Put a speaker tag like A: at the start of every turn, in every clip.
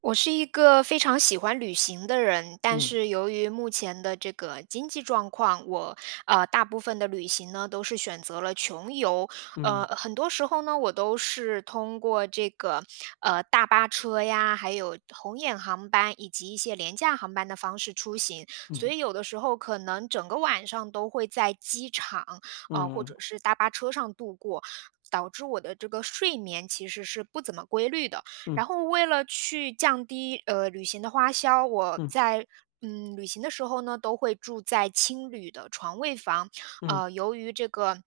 A: 我是一个非常喜欢旅行的人，但
B: 嗯
A: 是由于目前的这个经济状况，我大部分的旅行呢都是选择了穷游，
B: 嗯
A: 很多时候呢我都是通过这个大巴车呀，还有红眼航班以及一些廉价航班的方式出行，所以
B: 嗯
A: 有的时候可能整个晚上都会在机场啊或
B: 嗯
A: 者是大巴车上度过，导致我的这个睡眠其实是不怎么规律的。
B: 嗯
A: 然后为了去降低旅行的花销，我
B: 嗯
A: 在旅行的时候呢，都会住在青旅的床位房。
B: 嗯，
A: 呃，由于这个。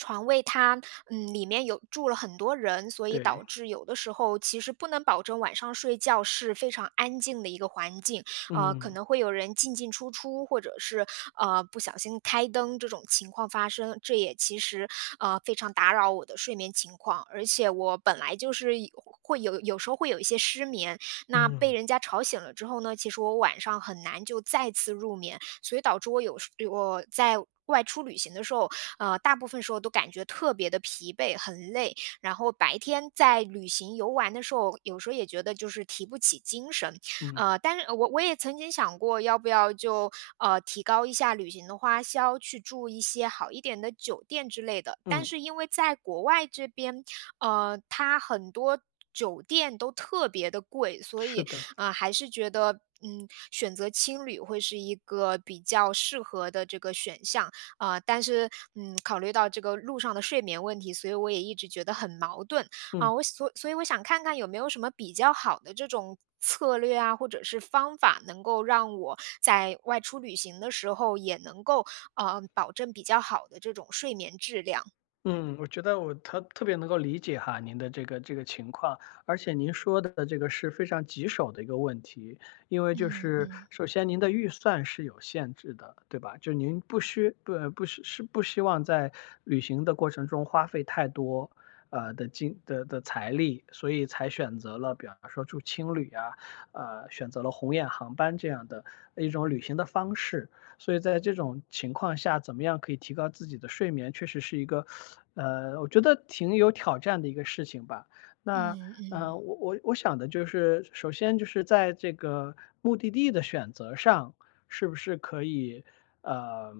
A: 床位它嗯里面有住了很多人，所以
B: 对，
A: 导致有的时候其实不能保证晚上睡觉是非常安静的一个环境，呃，可
B: 嗯
A: 能会有人进进出出，或者是不小心开灯这种情况发生，这也其实非常打扰我的睡眠情况。而且我本来就是有会有时候会有一些失眠，那被
B: 嗯
A: 人家吵醒了之后呢，其实我晚上很难就再次入眠，所以导致我有时我在外出旅行的时候，呃，大部分时候都感觉特别的疲惫，很累。然后白天在旅行游玩的时候，有时候也觉得就是提不起精神，
B: 嗯
A: 呃，但是我也曾经想过，要不要就提高一下旅行的花销，去住一些好一点的酒店之类的。但
B: 嗯，
A: 是因为在国外这边，呃，它很多酒店都特别的贵，所
B: 是
A: 以
B: 的，
A: 还是觉得,选择青旅会是一个比较适合的这个选项啊、但是嗯，考虑到这个路上的睡眠问题，所以我也一直觉得很矛盾。
B: 嗯。
A: 啊，我所以我想看看有没有什么比较好的这种策略啊，或者是方法，能够让我在外出旅行的时候也能够，呃，保证比较好的这种睡眠质量。
B: 嗯，我觉得我特别能够理解哈您的这个情况，而且您说的这个是非常棘手的一个问题，因为就
A: 嗯
B: 是
A: 嗯
B: 首先您的预算是有限制的，对吧？就您不需不不是是不希望在旅行的过程中花费太多。呃的金的的财力，所以才选择了，比方说住青旅啊，选择了红眼航班这样的一种旅行的方式。所以在这种情况下，怎么样可以提高自己的睡眠，确实是一个，我觉得挺有挑战的一个事情吧。那，
A: 嗯嗯
B: 我想的就是，首先就是在这个目的地的选择上，是不是可以，呃，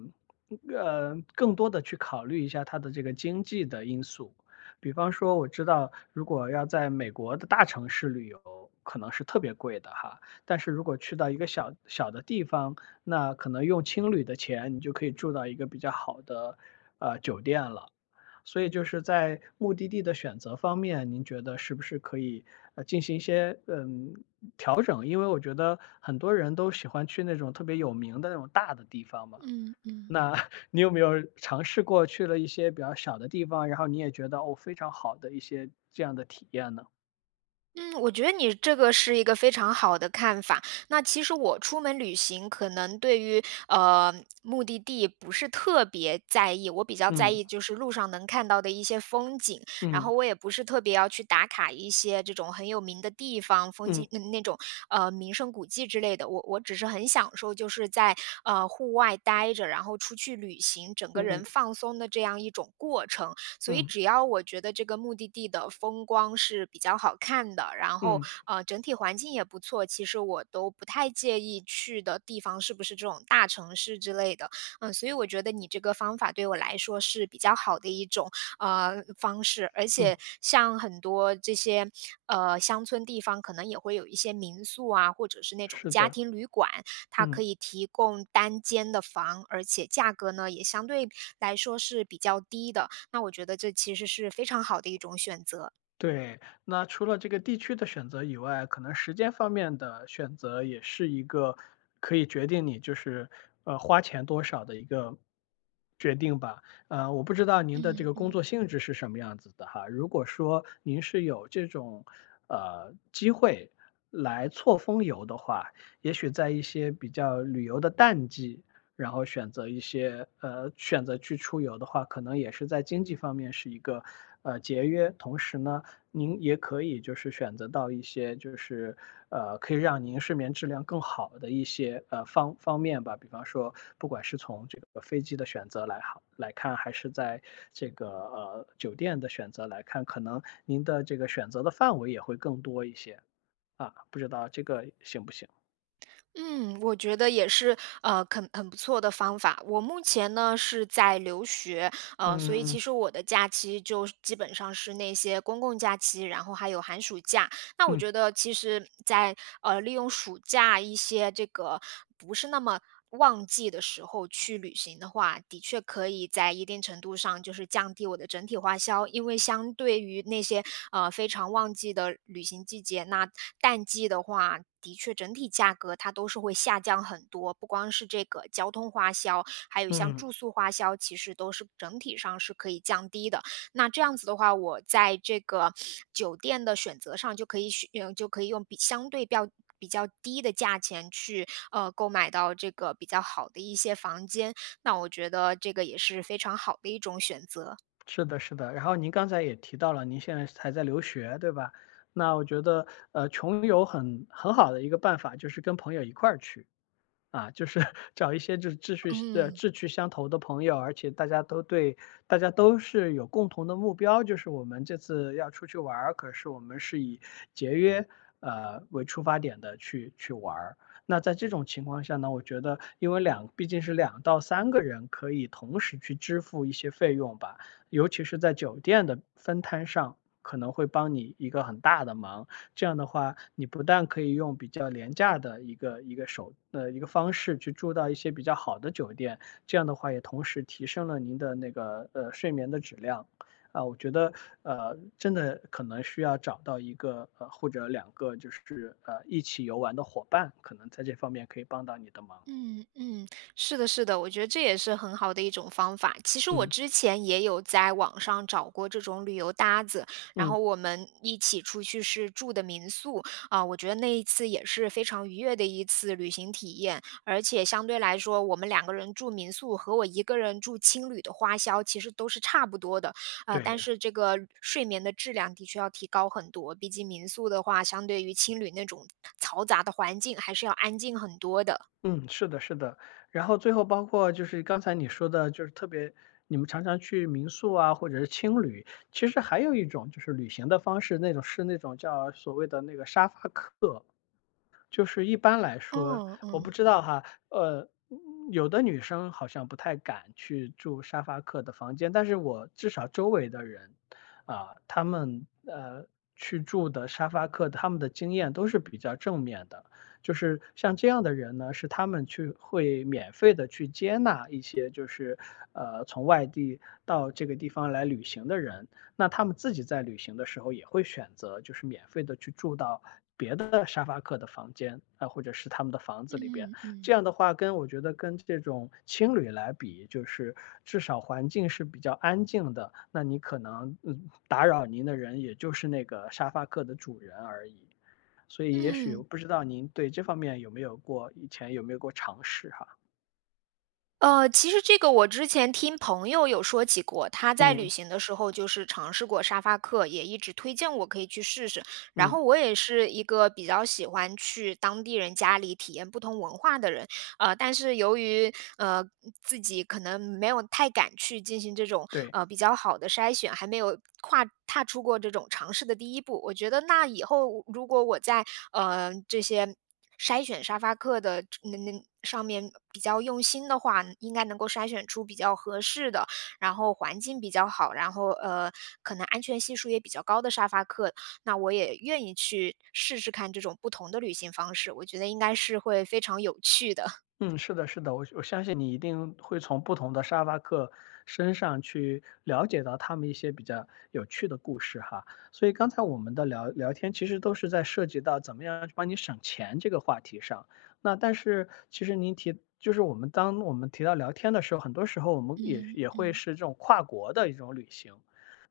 B: 更多的去考虑一下它的这个经济的因素。比方说，我知道如果要在美国的大城市旅游，可能是特别贵的哈。但是如果去到一个小小的地方，那可能用青旅的钱，你就可以住到一个比较好的，酒店了。所以就是在目的地的选择方面，您觉得是不是可以，进行一些，嗯，调整？因为我觉得很多人都喜欢去那种特别有名的那种大的地方嘛，
A: 嗯嗯。
B: 那 你有没有尝试过去了一些比较小的地方，然后你也觉得，哦，非常好的一些这样的体验呢？
A: 嗯，我觉得你这个是一个非常好的看法。那其实我出门旅行，可能对于呃目的地不是特别在意，我比较在
B: 嗯，
A: 意就是路上能看到的一些风景，然
B: 嗯，
A: 后我也不是特别要去打卡一些这种很有名的地方、风
B: 嗯，
A: 景那种名胜古迹之类的。我只是很享受就是在户外待着，然后出去旅行，整个
B: 嗯，
A: 人放松的这样一种过程。所以
B: 嗯，
A: 只要我觉得这个目的地的风光是比较好看的，然后
B: 嗯，
A: 整体环境也不错，其实我都不太介意去的地方是不是这种大城市之类的。嗯，所以我觉得你这个方法对我来说是比较好的一种方式，而
B: 嗯，
A: 且像很多这些乡村地方，可能也会有一些民宿啊，或者是那种
B: 是
A: 家
B: 的，
A: 庭旅馆，它
B: 嗯。
A: 可以提供单间的房，而且价格呢也相对来说是比较低的。那我觉得这其实是非常好的一种选择。
B: 对，那除了这个地区的选择以外，可能时间方面的选择也是一个可以决定你就是花钱多少的一个决定吧。我不知道您的这
A: 嗯
B: 个工
A: 嗯。
B: 作性质是什么样子的哈。如果说您是有这种机会来错峰游的话，也许在一些比较旅游的淡季。然后选择一些选择去出游的话，可能也是在经济方面是一个节约，同时呢您也可以就是选择到一些就是，可以让您睡眠质量更好的一些，方方面吧。比方说，不管是从这个飞机的选择来看，还是在这个，酒店的选择来看，可能您的这个选择的范围也会更多一些，啊，不知道这个行不行？
A: 嗯，我觉得也是，呃，很不错的方法。我目前呢是在留学，呃，所以
B: 嗯，
A: 其实我的假期就基本上是那些公共假期，然后还有寒暑假。那我
B: 嗯，
A: 觉得其实在，利用暑假一些这个不是那么旺季的时候去旅行的话，的确可以在一定程度上就是降低我的整体花销，因为相对于那些非常旺季的旅行季节，那淡季的话，的确整体价格它都是会下降很多，不光是这个交通花销，还有像
B: 嗯，
A: 住宿花销，其实都是整体上是可以降低的。那这样子的话，我在这个酒店的选择上就可以选，就可以用比相对比较低的价钱去购买到这个比较好的一些房间。那我觉得这个也是非常好的一种选择。
B: 是的，是的。然后您刚才也提到了，您现在还在留学，对吧？那我觉得，穷游很好的一个办法就是跟朋友一块儿去。啊，就是 找一些就是
A: 嗯。
B: 志趣相投的朋友，而且大家都是有共同的目标，就是我们这次要出去玩儿，可是我们是以节约，为出发点的去玩儿。那在这种情况下呢，我觉得因为毕竟是两到三个人可以同时去支付一些费用吧，尤其是在酒店的分摊上，可能会帮你一个很大的忙。这样的话，你不但可以用比较廉价的一个方式去住到一些比较好的酒店，这样的话也同时提升了您的那个，睡眠的质量。啊，我觉得，真的可能需要找到一个，或者两个就是，一起游玩的伙伴，可能在这方面可以帮到你的忙。
A: 嗯嗯，是的，是的，我觉得这也是很好的一种方法。其实我
B: 嗯，
A: 之前也有在网上找过这种旅游搭子，然
B: 嗯，
A: 后我们一起出去是住的民宿啊，我觉得那一次也是非常愉悦的一次旅行体验。而且相对来说，我们两个人住民宿和我一个人住青旅的花销其实都是差不多的啊，但
B: 对。
A: 是这个睡眠的质量的确要提高很多，毕竟民宿的话，相对于青旅那种嘈杂的环境还是要安静很多的。
B: 嗯，是的，是的。然后最后包括就是刚才你说的，就是特别你们常常去民宿啊，或者是青旅，其实还有一种就是旅行的方式，那种叫所谓的那个沙发客，就是一般来说，
A: 哦
B: 我不
A: 嗯。
B: 知道哈，嗯有的女生好像不太敢去住沙发客的房间，但是我至少周围的人，啊，他们去住的沙发客，他们的经验都是比较正面的，就是像这样的人呢，是他们去会免费的去接纳一些就是从外地到这个地方来旅行的人，那他们自己在旅行的时候也会选择就是免费的去住到别的沙发客的房间，啊，或者是他们的房子里边。
A: 嗯
B: 这
A: 嗯，
B: 样的话，我觉得跟这种青旅来比，就是至少环境是比较安静的，那你可能，嗯，打扰您的人也就是那个沙发客的主人而已。所以也许我
A: 嗯，
B: 不知道您对这方面有没有过尝试哈？
A: 呃，其实这个我之前听朋友有说起过，他在旅
B: 嗯，
A: 行的时候就是尝试过沙发客，也一直推荐我可以去试试。然
B: 嗯，
A: 后我也是一个比较喜欢去当地人家里体验不同文化的人，呃，但是由于呃自己可能没有太敢去进行这种
B: 对。
A: 比较好的筛选，还没有跨踏出过这种尝试的第一步。我觉得那以后如果我在这些筛选沙发客的那上面比较用心的话，应该能够筛选出比较合适的，然后环境比较好，然后呃，可能安全系数也比较高的沙发客，那我也愿意去试试看这种不同的旅行方式，我觉得应该是会非常有趣的。
B: 嗯，是的，是的，我我相信你一定会从不同的沙发客身上去了解到他们一些比较有趣的故事哈。所以刚才我们的聊天其实都是在涉及到怎么样去帮你省钱这个话题上。那但是其实就是我们提到聊天的时候，很多时候我们也
A: 嗯
B: 也会
A: 嗯。
B: 是这种跨国的一种旅行。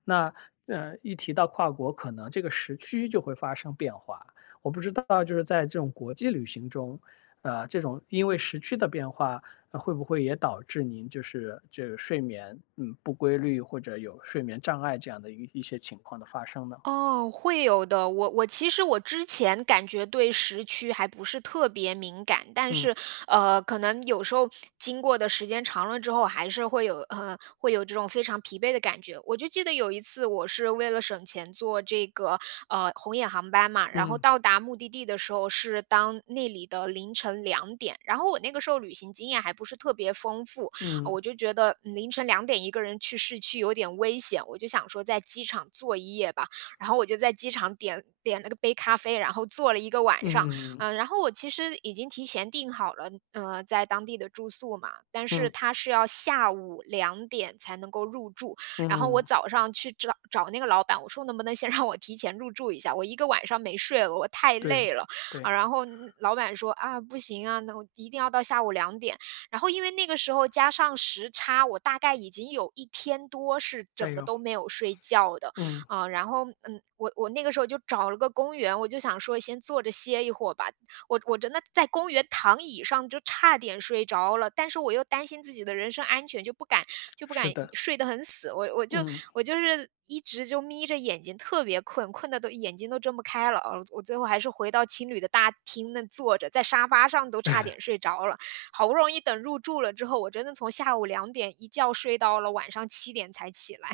B: 那一提到跨国，可能这个时区就会发生变化。我不知道，就是在这种国际旅行中，这种因为时区的变化，会不会也导致您就是这个睡眠，嗯，不规律或者有睡眠障碍这样的一些情况的发生呢？
A: 哦，会有的。我其实我之前感觉对时区还不是特别敏感，但
B: 嗯
A: 是，呃，可能有时候经过的时间长了之后，还是会有这种非常疲惫的感觉。我就记得有一次，我是为了省钱坐这个红眼航班嘛，然后
B: 嗯
A: 到达目的地的时候是当那里的凌晨两点，然后我那个时候旅行经验还不是特别丰富，
B: 嗯
A: 我就觉得凌晨两点一个人去市区有点危险，我就想说在机场坐一夜吧。然后我就在机场点了个杯咖啡，然后坐了一个晚上。
B: 嗯
A: 嗯、然后我其实已经提前订好了，呃，在当地的住宿嘛，但是
B: 嗯
A: 他是要下午两点才能够入住。然后我
B: 嗯，
A: 早上去找那个老板，我说能不能先 让我提前入住一下？我一个晚上没睡了，我太
B: 对
A: 累了
B: 对，
A: 啊。然后老板说啊，不行啊，那我一定要到下午两点。然后因为那个时候加上时差，我大概已经有一天多是
B: 哎
A: 整个
B: 呦，
A: 都没有睡觉的。
B: 嗯，
A: 啊、然后嗯，我那个时候就找了个公园，我就想说先坐着歇一会儿吧。我真的在公园躺椅上就差点睡着了，但是我又担心自己的人身安全，就不敢就不
B: 是
A: 敢一
B: 的，
A: 睡得很死。我我就
B: 嗯。
A: 我就是一直就眯着眼睛，特别困，困的都眼睛都睁不开了。我最后还是回到情侣的大厅那坐着，在沙发上都差点睡着了。好不容易等入住了之后，我真的从下午两点一觉睡到了晚上7点才起来。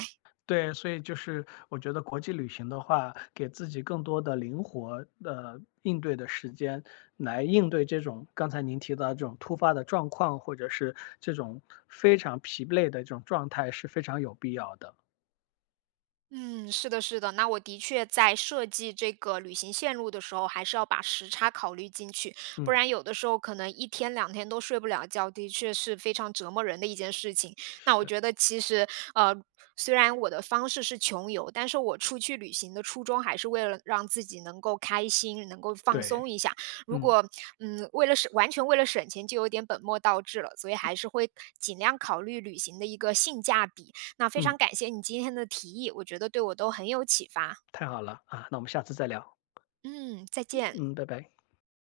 B: 对，所以就是我觉得国际旅行的话，给自己更多的灵活的应对的时间，来应对这种刚才您提到的这种突发的状况，或者是这种非常疲惫的这种状态是非常有必要的。
A: 嗯，是的，是的。那我的确在设计这个旅行线路的时候，还是要把时差考虑进去，不
B: 嗯，
A: 然有的时候可能一天两天都睡不了觉，的确是非常折磨人的一件事情。
B: 是
A: 那我
B: 的，
A: 觉得其实，呃，虽然我的方式是穷游，但是我出去旅行的初衷还是为了让自己能够开心，能够放
B: 对，
A: 松一下。如
B: 嗯
A: 果，为了省，完全为了省钱，就有点本末倒置了。所以还是会尽量考虑旅行的一个性价比，那非
B: 嗯，
A: 常感谢你今天的提议，我觉得对我都很有启发。
B: 太好了啊，那我们下次再聊，
A: 嗯，再见。
B: 嗯，拜拜。